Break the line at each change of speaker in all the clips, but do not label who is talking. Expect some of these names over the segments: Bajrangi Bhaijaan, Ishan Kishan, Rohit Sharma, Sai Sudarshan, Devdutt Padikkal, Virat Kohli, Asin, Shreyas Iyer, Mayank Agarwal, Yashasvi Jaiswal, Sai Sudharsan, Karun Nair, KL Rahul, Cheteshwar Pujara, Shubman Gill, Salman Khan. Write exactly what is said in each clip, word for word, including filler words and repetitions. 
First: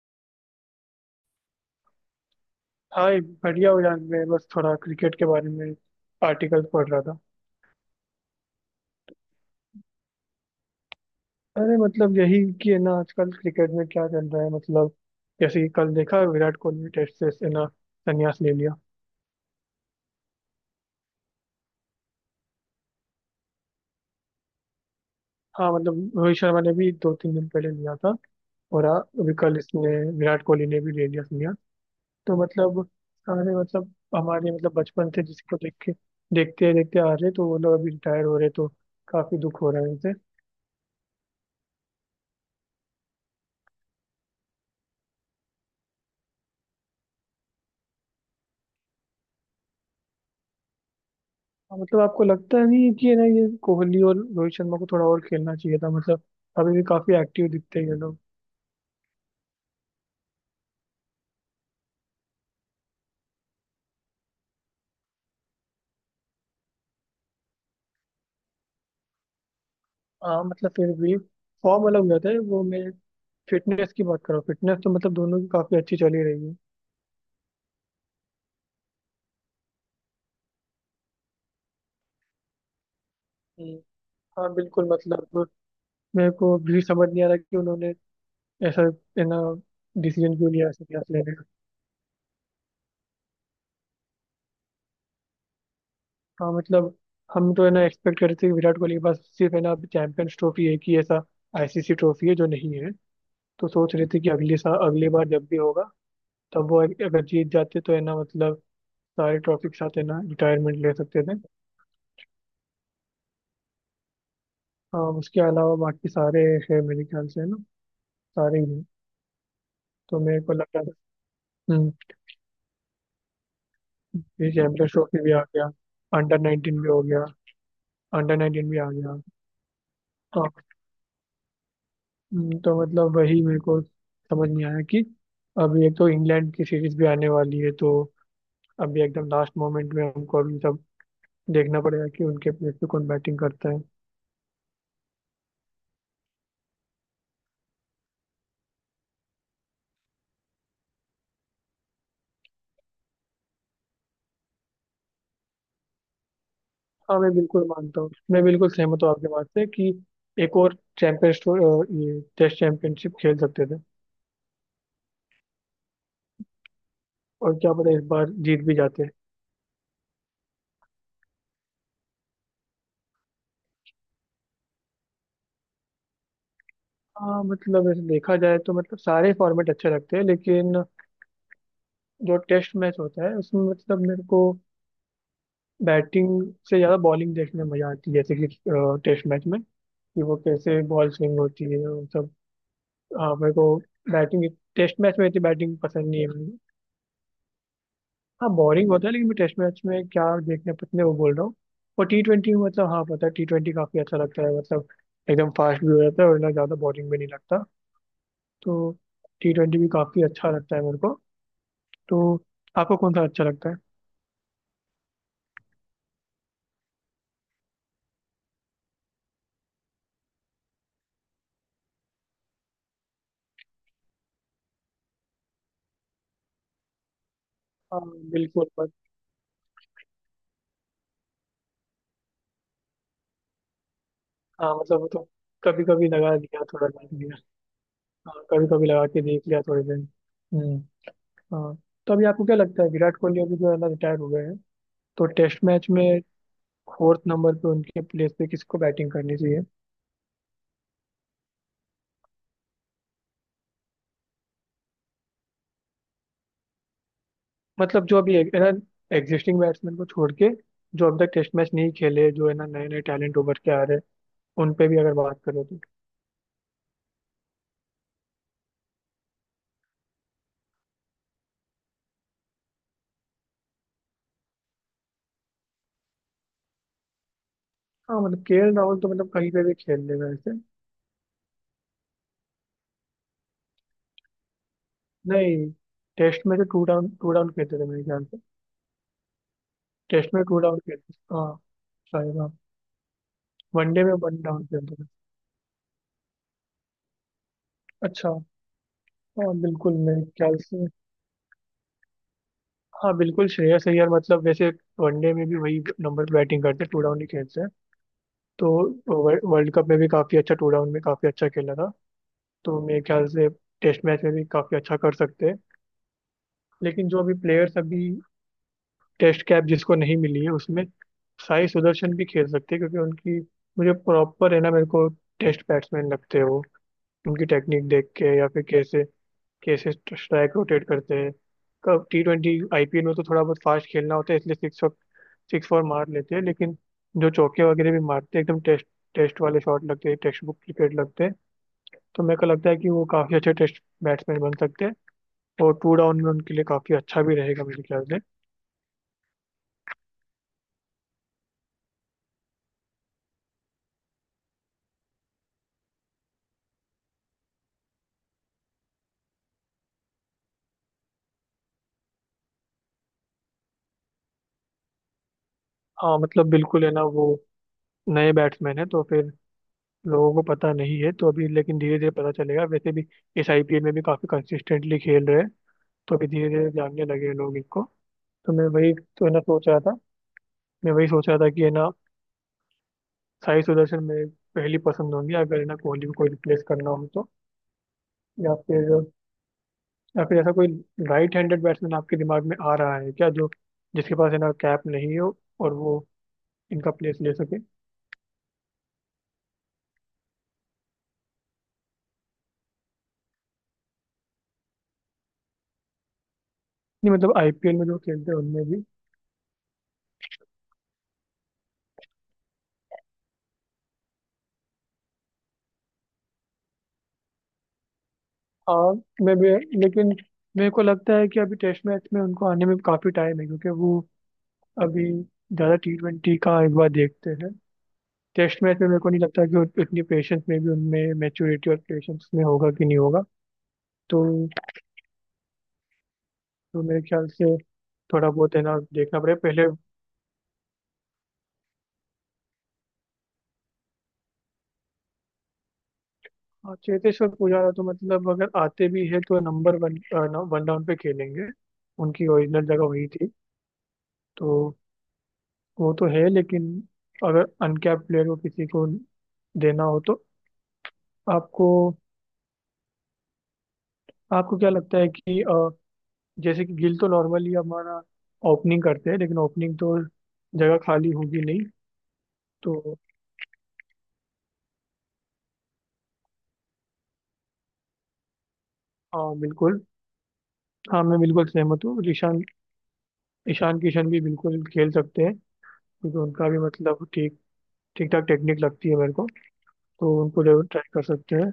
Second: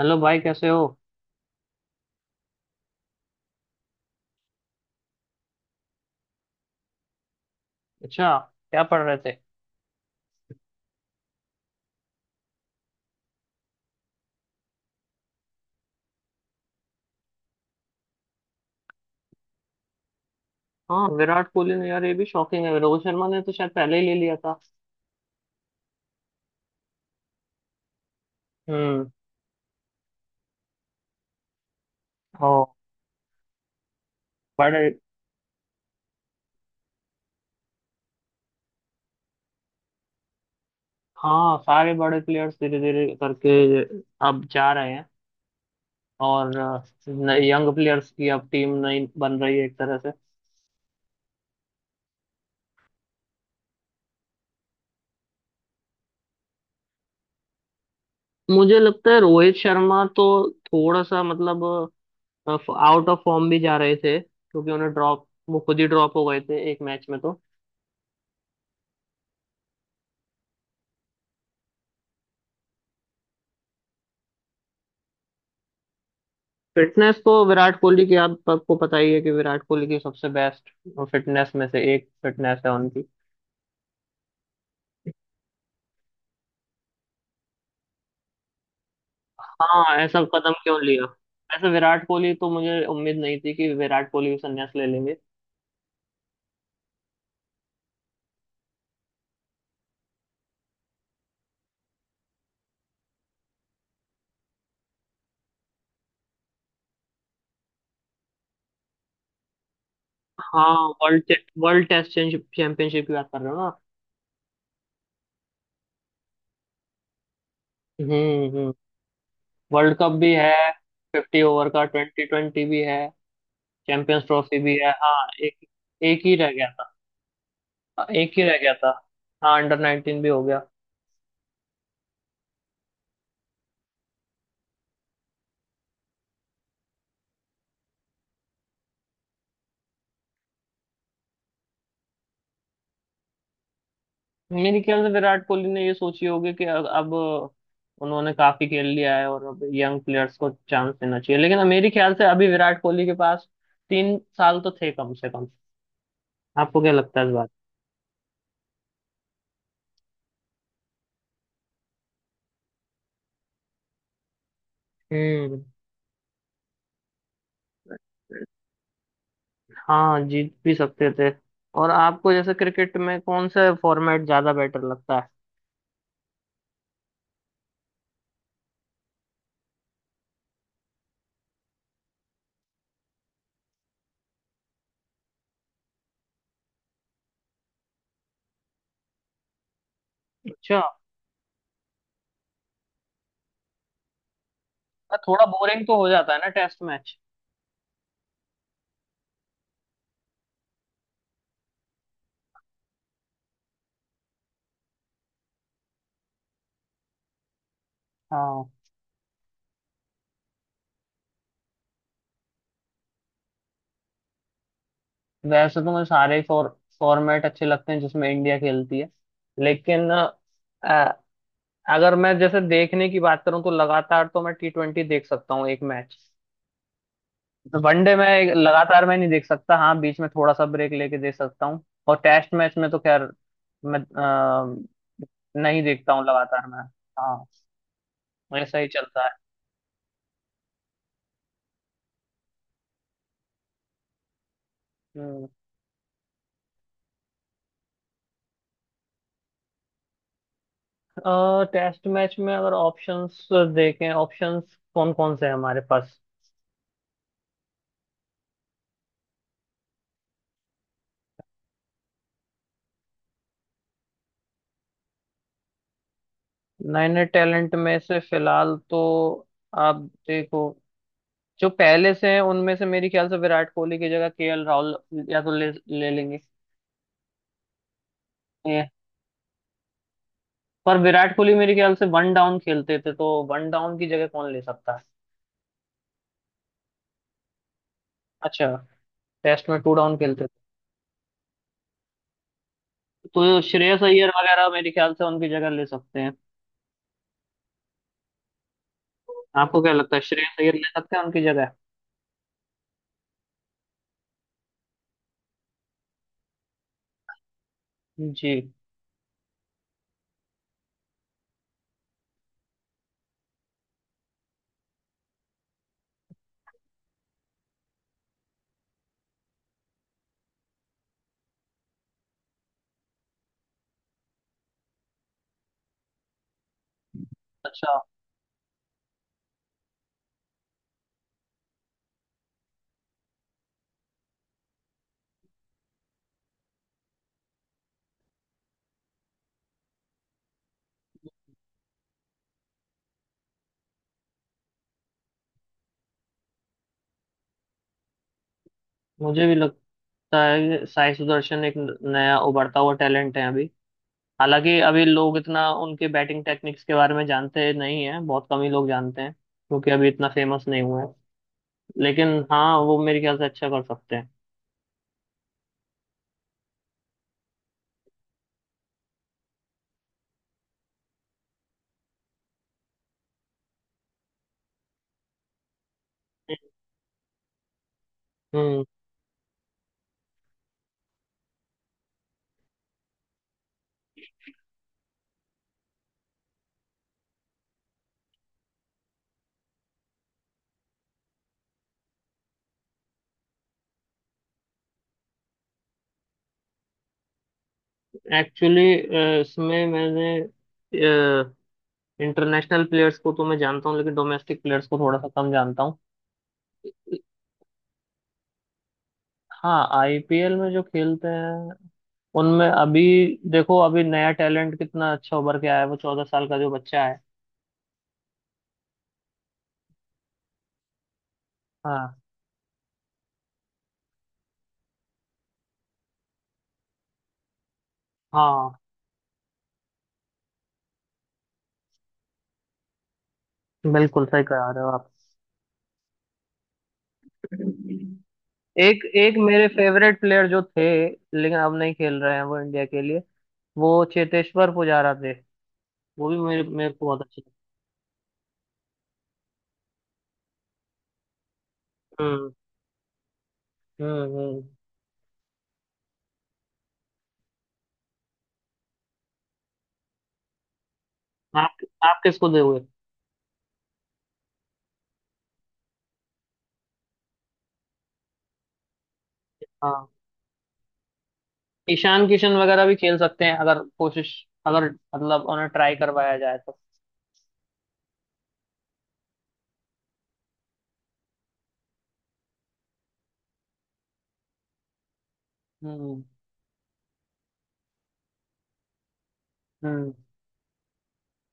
Hello भाई कैसे हो।
हाँ, एक बढ़िया हो जान। मैं बस थोड़ा क्रिकेट के बारे में आर्टिकल पढ़ रहा था।
अच्छा। क्या पढ़ रहे थे।
अरे, मतलब यही कि है ना आजकल क्रिकेट में क्या चल रहा है। मतलब जैसे कि कल देखा, विराट कोहली ने टेस्ट से है ना संन्यास ले लिया।
हाँ विराट कोहली ने यार ये भी शॉकिंग है। रोहित शर्मा ने तो शायद पहले ही ले लिया था।
हाँ, मतलब रोहित शर्मा ने भी दो तीन दिन पहले लिया था। और आ-
हम्म।
अभी कल इसने, विराट कोहली ने भी ले लिया संन्यास। तो
ओ।
मतलब सारे, मतलब हमारे, मतलब
बड़े।
बचपन से जिसको देख के देखते देखते आ रहे, तो वो लोग अभी रिटायर हो रहे, तो काफी दुख हो रहा है उनसे।
हाँ सारे बड़े प्लेयर्स धीरे धीरे करके अब जा रहे हैं। और यंग प्लेयर्स की अब टीम नई बन रही है एक तरह से।
हाँ, मतलब आपको लगता नहीं है कि है ना ये कोहली और रोहित शर्मा को थोड़ा और खेलना चाहिए था। मतलब अभी भी काफी एक्टिव दिखते हैं ये लोग।
मुझे लगता है रोहित शर्मा तो थोड़ा सा मतलब आउट ऑफ फॉर्म भी जा रहे थे क्योंकि उन्हें ड्रॉप वो खुद ही ड्रॉप हो गए थे एक मैच में तो।
हाँ, मतलब फिर भी फॉर्म अलग हो जाता है। वो मैं फिटनेस की बात कर रहा हूँ। फिटनेस तो मतलब दोनों की काफी अच्छी चली रही है।
फिटनेस तो विराट कोहली की आप सबको पता ही है कि विराट कोहली की सबसे बेस्ट फिटनेस में से एक फिटनेस है उनकी।
हम्म, हाँ बिल्कुल। मतलब मेरे को भी समझ नहीं आ रहा कि उन्होंने ऐसा, है ना,
हाँ ऐसा
डिसीजन
कदम
क्यों लिया,
क्यों
ऐसे
लिया।
क्लास लेने का।
वैसे विराट कोहली तो मुझे उम्मीद नहीं थी कि विराट कोहली भी संन्यास ले लेंगे।
हाँ, मतलब हम तो है ना एक्सपेक्ट करते थे कि विराट कोहली के पास सिर्फ है ना चैंपियंस ट्रॉफी है कि ऐसा आईसीसी ट्रॉफी है जो नहीं है। तो सोच रहे थे कि अगले साल अगली बार जब भी होगा, तब वो अगर जीत जाते तो है ना मतलब सारे ट्रॉफी के साथ है ना
हाँ।
रिटायरमेंट ले सकते
वर्ल्ड
थे।
वर्ल्ड टेस्ट चैंपियनशिप की बात कर रहे हो ना।
आ, उसके अलावा बाकी सारे है मेरे ख्याल से है ना
हम्म
सारे ही
हम्म।
हैं।
वर्ल्ड कप
तो
भी
मेरे को लग
है।
रहा था।
फिफ्टी ओवर का
हम्म,
ट्वेंटी ट्वेंटी भी है। चैंपियंस
ये
ट्रॉफी भी
चैंपियंस
है।
ट्रॉफी
हाँ
भी आ
एक
गया,
एक ही
अंडर
रह गया
नाइनटीन भी
था।
हो गया,
हाँ, एक
अंडर
ही रह
नाइनटीन
गया
भी
था।
आ गया।
हाँ अंडर नाइनटीन भी हो
हाँ,
गया।
हम्म, तो मतलब वही मेरे को समझ नहीं आया कि अभी एक तो इंग्लैंड की सीरीज भी आने वाली है। तो अभी एकदम लास्ट मोमेंट में हमको अभी सब देखना पड़ेगा कि उनके प्लेस पे कौन बैटिंग करता है।
मेरे ख्याल से विराट कोहली ने ये सोची होगी कि अब अब उन्होंने काफी खेल लिया है और अब यंग प्लेयर्स को चांस देना चाहिए। लेकिन मेरे ख्याल से अभी विराट कोहली के पास तीन साल तो थे कम से कम। आपको क्या
हाँ,
लगता है
मैं
इस बात।
बिल्कुल मानता हूँ, मैं बिल्कुल सहमत हूँ आपकी बात से कि एक और चैंपियन ये टेस्ट चैंपियनशिप खेल सकते थे।
हम्म।
और क्या पता इस बार जीत भी जाते।
हाँ जीत भी सकते थे। और आपको जैसे क्रिकेट में कौन सा फॉर्मेट ज्यादा बेटर लगता है।
हाँ, मतलब ऐसे देखा जाए तो मतलब सारे फॉर्मेट अच्छे लगते हैं, लेकिन जो टेस्ट मैच होता है उसमें मतलब मेरे को बैटिंग से ज़्यादा बॉलिंग देखने में मजा आती है। जैसे कि टेस्ट मैच में, कि वो
अच्छा।
कैसे बॉल स्विंग होती है वो सब। हाँ, मेरे को बैटिंग, टेस्ट मैच
पर
में इतनी
थोड़ा
बैटिंग
बोरिंग तो
पसंद
हो
नहीं है।
जाता है ना टेस्ट मैच।
हाँ, बोरिंग होता है, लेकिन मैं टेस्ट मैच में क्या देखने पतने वो बोल रहा हूँ। और टी ट्वेंटी, मतलब हाँ, पता है, टी ट्वेंटी काफ़ी अच्छा लगता है। मतलब एकदम फास्ट भी हो जाता है और ना ज़्यादा बोरिंग भी नहीं लगता।
हाँ।
तो टी ट्वेंटी भी काफ़ी अच्छा लगता है मेरे को। तो आपको कौन सा अच्छा लगता है?
वैसे तो मुझे सारे फॉर फॉर्मेट अच्छे लगते हैं जिसमें इंडिया खेलती है। लेकिन अगर मैं जैसे देखने की बात करूं तो लगातार तो मैं टी ट्वेंटी देख सकता हूँ एक मैच।
हाँ,
वनडे में एक-
बिल्कुल, बस।
लगातार मैं नहीं देख सकता। हाँ बीच में थोड़ा सा ब्रेक लेके देख सकता हूँ। और टेस्ट मैच में तो खैर मैं
हाँ, मतलब वो
अ,
तो
नहीं
कभी कभी
देखता हूँ
लगा दिया,
लगातार मैं।
थोड़ा देख लिया।
हाँ
हाँ, कभी
ऐसा
कभी
ही
लगा के
चलता है।
देख लिया थोड़ी देर। हम्म, हाँ। तो अभी आपको क्या लगता है, विराट कोहली अभी जो है ना रिटायर हो गए हैं, तो
हम्म।
टेस्ट मैच में फोर्थ नंबर पे उनके प्लेस पे किसको बैटिंग करनी चाहिए?
टेस्ट मैच में अगर ऑप्शंस देखें। ऑप्शंस कौन कौन से हैं हमारे पास।
मतलब जो अभी है ना एग्जिस्टिंग बैट्समैन को छोड़ के, जो अब तक टेस्ट मैच नहीं खेले, जो है ना नए नए टैलेंट उभर के आ रहे हैं, उन पे भी अगर बात करो तो।
नए नए टैलेंट में से फिलहाल तो आप देखो। जो पहले से हैं उनमें से मेरे ख्याल से विराट कोहली की जगह के एल राहुल या तो ले ले लेंगे।
हाँ, मतलब केएल
ये
राहुल तो मतलब कहीं पे भी खेल लेगा ऐसे।
पर विराट कोहली मेरे ख्याल से वन डाउन खेलते थे तो वन डाउन की जगह कौन ले सकता है।
नहीं, टेस्ट में तो टू डाउन टू डाउन खेलते थे मेरे ख्याल से।
अच्छा। टेस्ट में टू डाउन
टेस्ट में
खेलते थे।
टू डाउन खेलते थे हाँ, शायद हाँ।
तो श्रेयस
वनडे में
अय्यर
वन डाउन
वगैरह मेरे
खेलते थे।
ख्याल से उनकी जगह ले सकते हैं।
अच्छा, हाँ
आपको क्या
बिल्कुल
लगता है
मेरे
श्रेयस
ख्याल
अय्यर
से।
ले सकते हैं उनकी जगह।
हाँ बिल्कुल, श्रेयस अय्यर। मतलब वैसे वनडे में भी वही नंबर बैटिंग करते हैं, टू डाउन ही खेलते हैं। तो
जी।
वर्ल्ड कप में भी काफी अच्छा, टू डाउन में काफी अच्छा खेला था। तो मेरे ख्याल से टेस्ट मैच में भी काफ़ी अच्छा कर सकते हैं। लेकिन जो अभी प्लेयर्स अभी टेस्ट कैप जिसको नहीं मिली है उसमें, साई सुदर्शन भी खेल सकते हैं क्योंकि उनकी, मुझे प्रॉपर है ना, मेरे को टेस्ट बैट्समैन लगते हैं वो। उनकी टेक्निक
अच्छा।
देख के, या फिर कैसे कैसे स्ट्राइक रोटेट करते हैं। कब टी ट्वेंटी आईपीएल में तो थोड़ा बहुत फास्ट खेलना होता है, इसलिए सिक्स सिक्स फोर मार लेते हैं, लेकिन जो चौके वगैरह भी मारते हैं एकदम टेस्ट टेस्ट वाले शॉट लगते हैं, टेक्स्ट बुक क्रिकेट लगते हैं। तो मेरे को लगता है कि वो काफ़ी अच्छे टेस्ट बैट्समैन बन सकते हैं। और टू डाउन में उनके लिए काफी अच्छा भी रहेगा मेरे ख्याल से।
मुझे भी लगता है कि साई सुदर्शन एक नया उभरता हुआ टैलेंट है अभी। हालांकि अभी लोग इतना उनके बैटिंग टेक्निक्स के बारे में जानते नहीं हैं। बहुत कम ही लोग जानते हैं क्योंकि अभी इतना फेमस नहीं हुए हैं। लेकिन हाँ वो मेरे ख्याल से अच्छा कर सकते हैं।
हाँ, मतलब बिल्कुल है ना, वो नए बैट्समैन है तो फिर लोगों को पता नहीं है तो अभी। लेकिन धीरे धीरे पता चलेगा, वैसे भी इस आईपीएल में भी काफी कंसिस्टेंटली खेल रहे हैं, तो अभी धीरे धीरे जानने लगे हैं लोग इनको। तो मैं
हम्म।
वही तो है ना सोच रहा था। मैं वही सोच रहा था कि है ना, साई सुदर्शन मेरी पहली पसंद होंगी अगर है ना कोहली को कोई रिप्लेस करना हो तो। या फिर या फिर ऐसा कोई राइट हैंडेड बैट्समैन आपके दिमाग में आ रहा है क्या, जो जिसके पास है ना कैप नहीं हो और वो इनका प्लेस ले सके?
एक्चुअली इसमें मैंने इंटरनेशनल प्लेयर्स को तो मैं जानता हूँ लेकिन डोमेस्टिक प्लेयर्स को थोड़ा सा कम जानता हूँ।
नहीं मतलब आईपीएल में जो खेलते हैं उनमें भी।
हाँ आई पी एल में जो खेलते हैं उनमें अभी देखो। अभी नया टैलेंट कितना अच्छा उभर के आया है वो चौदह साल का जो बच्चा है।
हाँ, मैं भी, लेकिन मेरे को लगता है कि अभी टेस्ट मैच
हाँ।
में उनको आने में काफ़ी टाइम है, क्योंकि वो अभी ज़्यादा टी ट्वेंटी का एक बार देखते हैं। टेस्ट
हाँ
मैच में मेरे को नहीं लगता कि उत- उतनी पेशेंस में भी, उनमें मैच्योरिटी और पेशेंस में होगा कि नहीं होगा। तो
बिल्कुल सही कह रहे हो।
तो मेरे ख्याल से थोड़ा
आप
बहुत है ना
एक
देखना
एक
पड़ेगा
मेरे
पहले।
फेवरेट प्लेयर जो थे लेकिन अब नहीं खेल रहे हैं वो इंडिया के लिए वो चेतेश्वर पुजारा थे। वो भी मेरे
हाँ,
मेरे को बहुत
चेतेश्वर
अच्छे
पुजारा तो मतलब अगर आते भी है तो नंबर वन, वन डाउन पे खेलेंगे।
लगते
उनकी
हैं। हम्म
ओरिजिनल जगह वही थी।
हम्म
तो
हम्म।
वो तो है, लेकिन अगर अनकैप्ड प्लेयर को किसी को देना हो तो, आपको
आप आप किसको दोगे।
आपको क्या लगता है कि अ, जैसे कि गिल तो नॉर्मली हमारा ओपनिंग करते हैं, लेकिन ओपनिंग तो
हाँ
जगह खाली होगी नहीं।
ईशान किशन वगैरह भी
तो
खेल सकते हैं अगर कोशिश। अगर मतलब उन्हें ट्राई करवाया जाए तो।
हाँ, बिल्कुल। हाँ, मैं बिल्कुल सहमत हूँ, ईशान ईशान किशन भी बिल्कुल खेल सकते हैं, क्योंकि
हम्म
उनका भी मतलब ठीक ठीक ठाक टेक्निक लगती है मेरे को।
हम्म
तो उनको जरूर ट्राई कर सकते हैं।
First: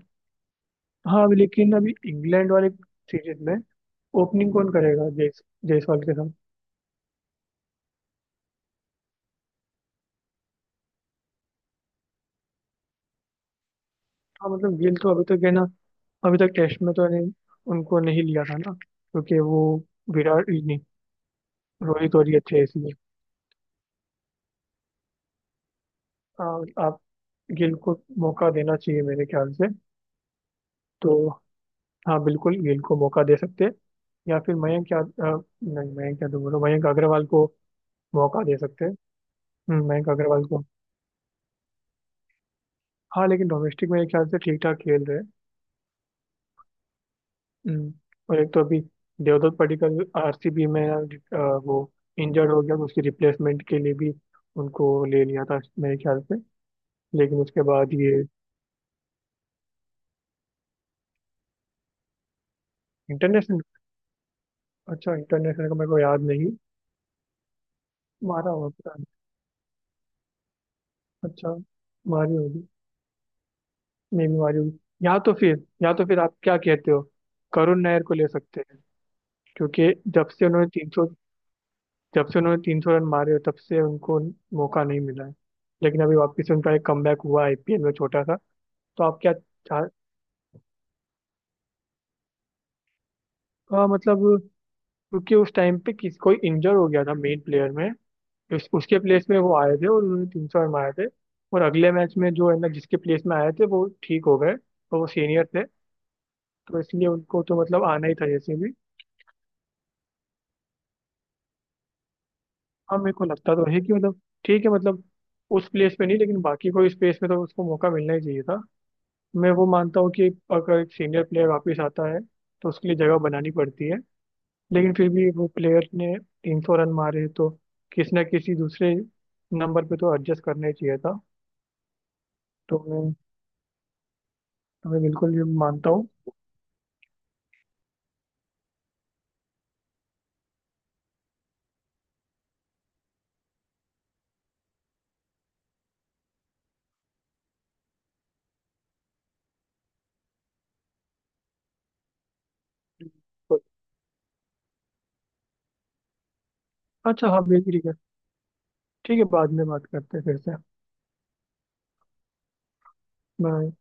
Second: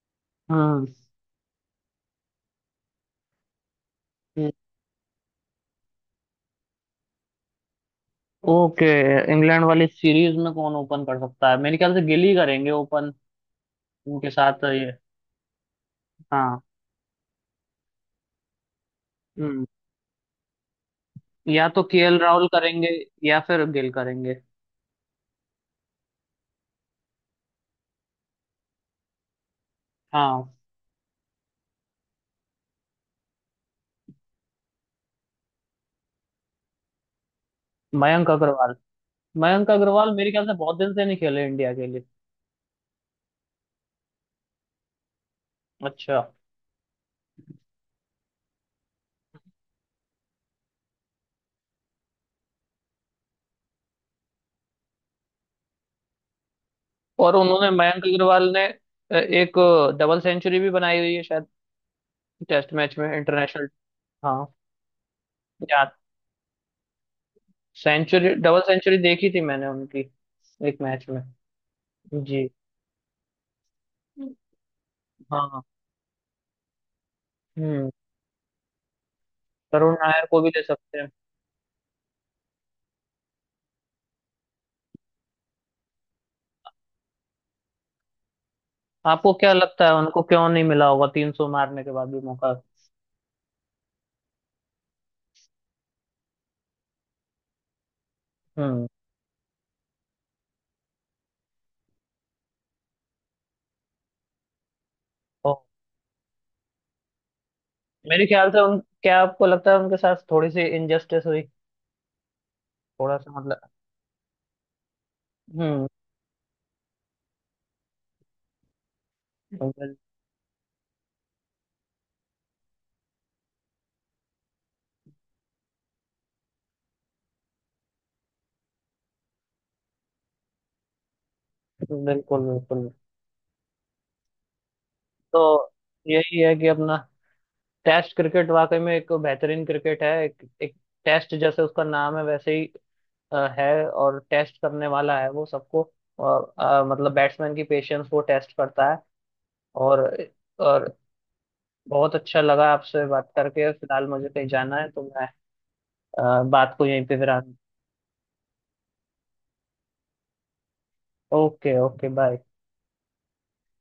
हम्म।
हाँ, लेकिन अभी इंग्लैंड वाले सीरीज में ओपनिंग कौन करेगा, जयस जायसवाल के साथ?
ओके। इंग्लैंड वाली सीरीज में कौन ओपन कर सकता है मेरे ख्याल से गिल ही करेंगे ओपन। उनके
हाँ,
साथ
मतलब
ये।
गिल तो अभी तक है ना, अभी तक
हाँ।
टेस्ट में तो नहीं, उनको नहीं लिया था ना, क्योंकि वो
हम्म।
विराट ही नहीं,
या तो
रोहित
केएल
और ये
राहुल
थे
करेंगे
इसलिए।
या फिर गिल करेंगे।
आ, आप, गिल को मौका देना चाहिए मेरे ख्याल से।
हाँ
तो हाँ, बिल्कुल गिल को मौका दे सकते हैं। या फिर मयंक, या अ, नहीं मयंक क्या तो बोलो, मयंक अग्रवाल को
मयंक
मौका दे
अग्रवाल।
सकते हैं।
मयंक
हम्म, मयंक
अग्रवाल मेरे
अग्रवाल
ख्याल से
को।
बहुत दिन से नहीं खेले इंडिया के लिए।
हाँ, लेकिन डोमेस्टिक में मेरे ख्याल से ठीक ठाक खेल रहे हैं।
अच्छा।
हम्म, और एक तो अभी देवदत्त पडिक्कल आरसीबी में, अ, वो इंजर्ड हो गया तो उसकी रिप्लेसमेंट के लिए भी उनको ले लिया था मेरे ख्याल से।
और
लेकिन उसके
उन्होंने
बाद
मयंक
ये।
अग्रवाल ने अ, एक डबल सेंचुरी भी बनाई हुई है शायद टेस्ट मैच में।
International,
international. हाँ।
अच्छा इंटरनेशनल का
या
मेरे को याद नहीं।
सेंचुरी
मारा
डबल
होगा, पता
सेंचुरी
नहीं।
देखी थी मैंने उनकी एक मैच में।
अच्छा, मारी
जी।
होगी। मे भी मारी होगी। या तो
हाँ।
फिर, या तो फिर आप क्या कहते हो, करुण
हम्म।
नायर को ले सकते हैं। क्योंकि
करुण नायर
जब
को
से
भी ले
उन्होंने तीन
सकते
सौ
हैं।
जब से उन्होंने तीन सौ रन मारे हो, तब से उनको मौका नहीं मिला है। लेकिन अभी वापस से उनका एक कमबैक हुआ आईपीएल में, छोटा सा। तो आप
आपको
क्या
क्या लगता
चाह
है उनको क्यों नहीं मिला होगा तीन सौ मारने के बाद भी मौका।
हाँ, मतलब क्योंकि उस टाइम पे किस कोई इंजर हो गया था मेन प्लेयर में। उस,
हम्म।
उसके प्लेस में वो आए थे और उन्होंने तीन सौ रन मारे थे। और अगले मैच में जो है ना जिसके प्लेस में आए थे वो ठीक हो गए और वो सीनियर
ओ,
थे। तो इसलिए उनको तो मतलब आना ही
मेरे
था
ख्याल
जैसे
से
भी।
उन क्या आपको लगता है उनके साथ थोड़ी सी इनजस्टिस हुई।
हाँ, मेरे
थोड़ा
को
सा
लगता
मतलब।
तो है कि मतलब ठीक है, मतलब उस
हम्म।
प्लेस पे नहीं, लेकिन बाकी कोई स्पेस में तो उसको मौका मिलना ही चाहिए था। मैं वो
बिल्कुल
मानता हूँ कि अगर एक सीनियर प्लेयर वापस आता है तो उसके लिए जगह बनानी पड़ती है, लेकिन फिर भी वो प्लेयर ने तीन सौ रन मारे तो किसी ना किसी दूसरे नंबर पे तो एडजस्ट करना ही चाहिए था।
बिल्कुल।
तो
बिल्कुल
मैं तो मैं बिल्कुल
तो
ये मानता हूँ।
यही है कि अपना टेस्ट क्रिकेट वाकई में एक बेहतरीन क्रिकेट है। एक, एक टेस्ट जैसे उसका नाम है वैसे ही अ, है और टेस्ट करने वाला है वो सबको। और अ, मतलब बैट्समैन की पेशेंस वो टेस्ट करता है। और और बहुत अच्छा लगा आपसे बात करके। फिलहाल मुझे कहीं जाना है तो मैं अ, बात को यहीं पे
अच्छा हाँ,
विराम।
बिल्कुल ठीक है। ठीक है, बाद में बात करते हैं फिर से।
Okay okay bye.
बाय।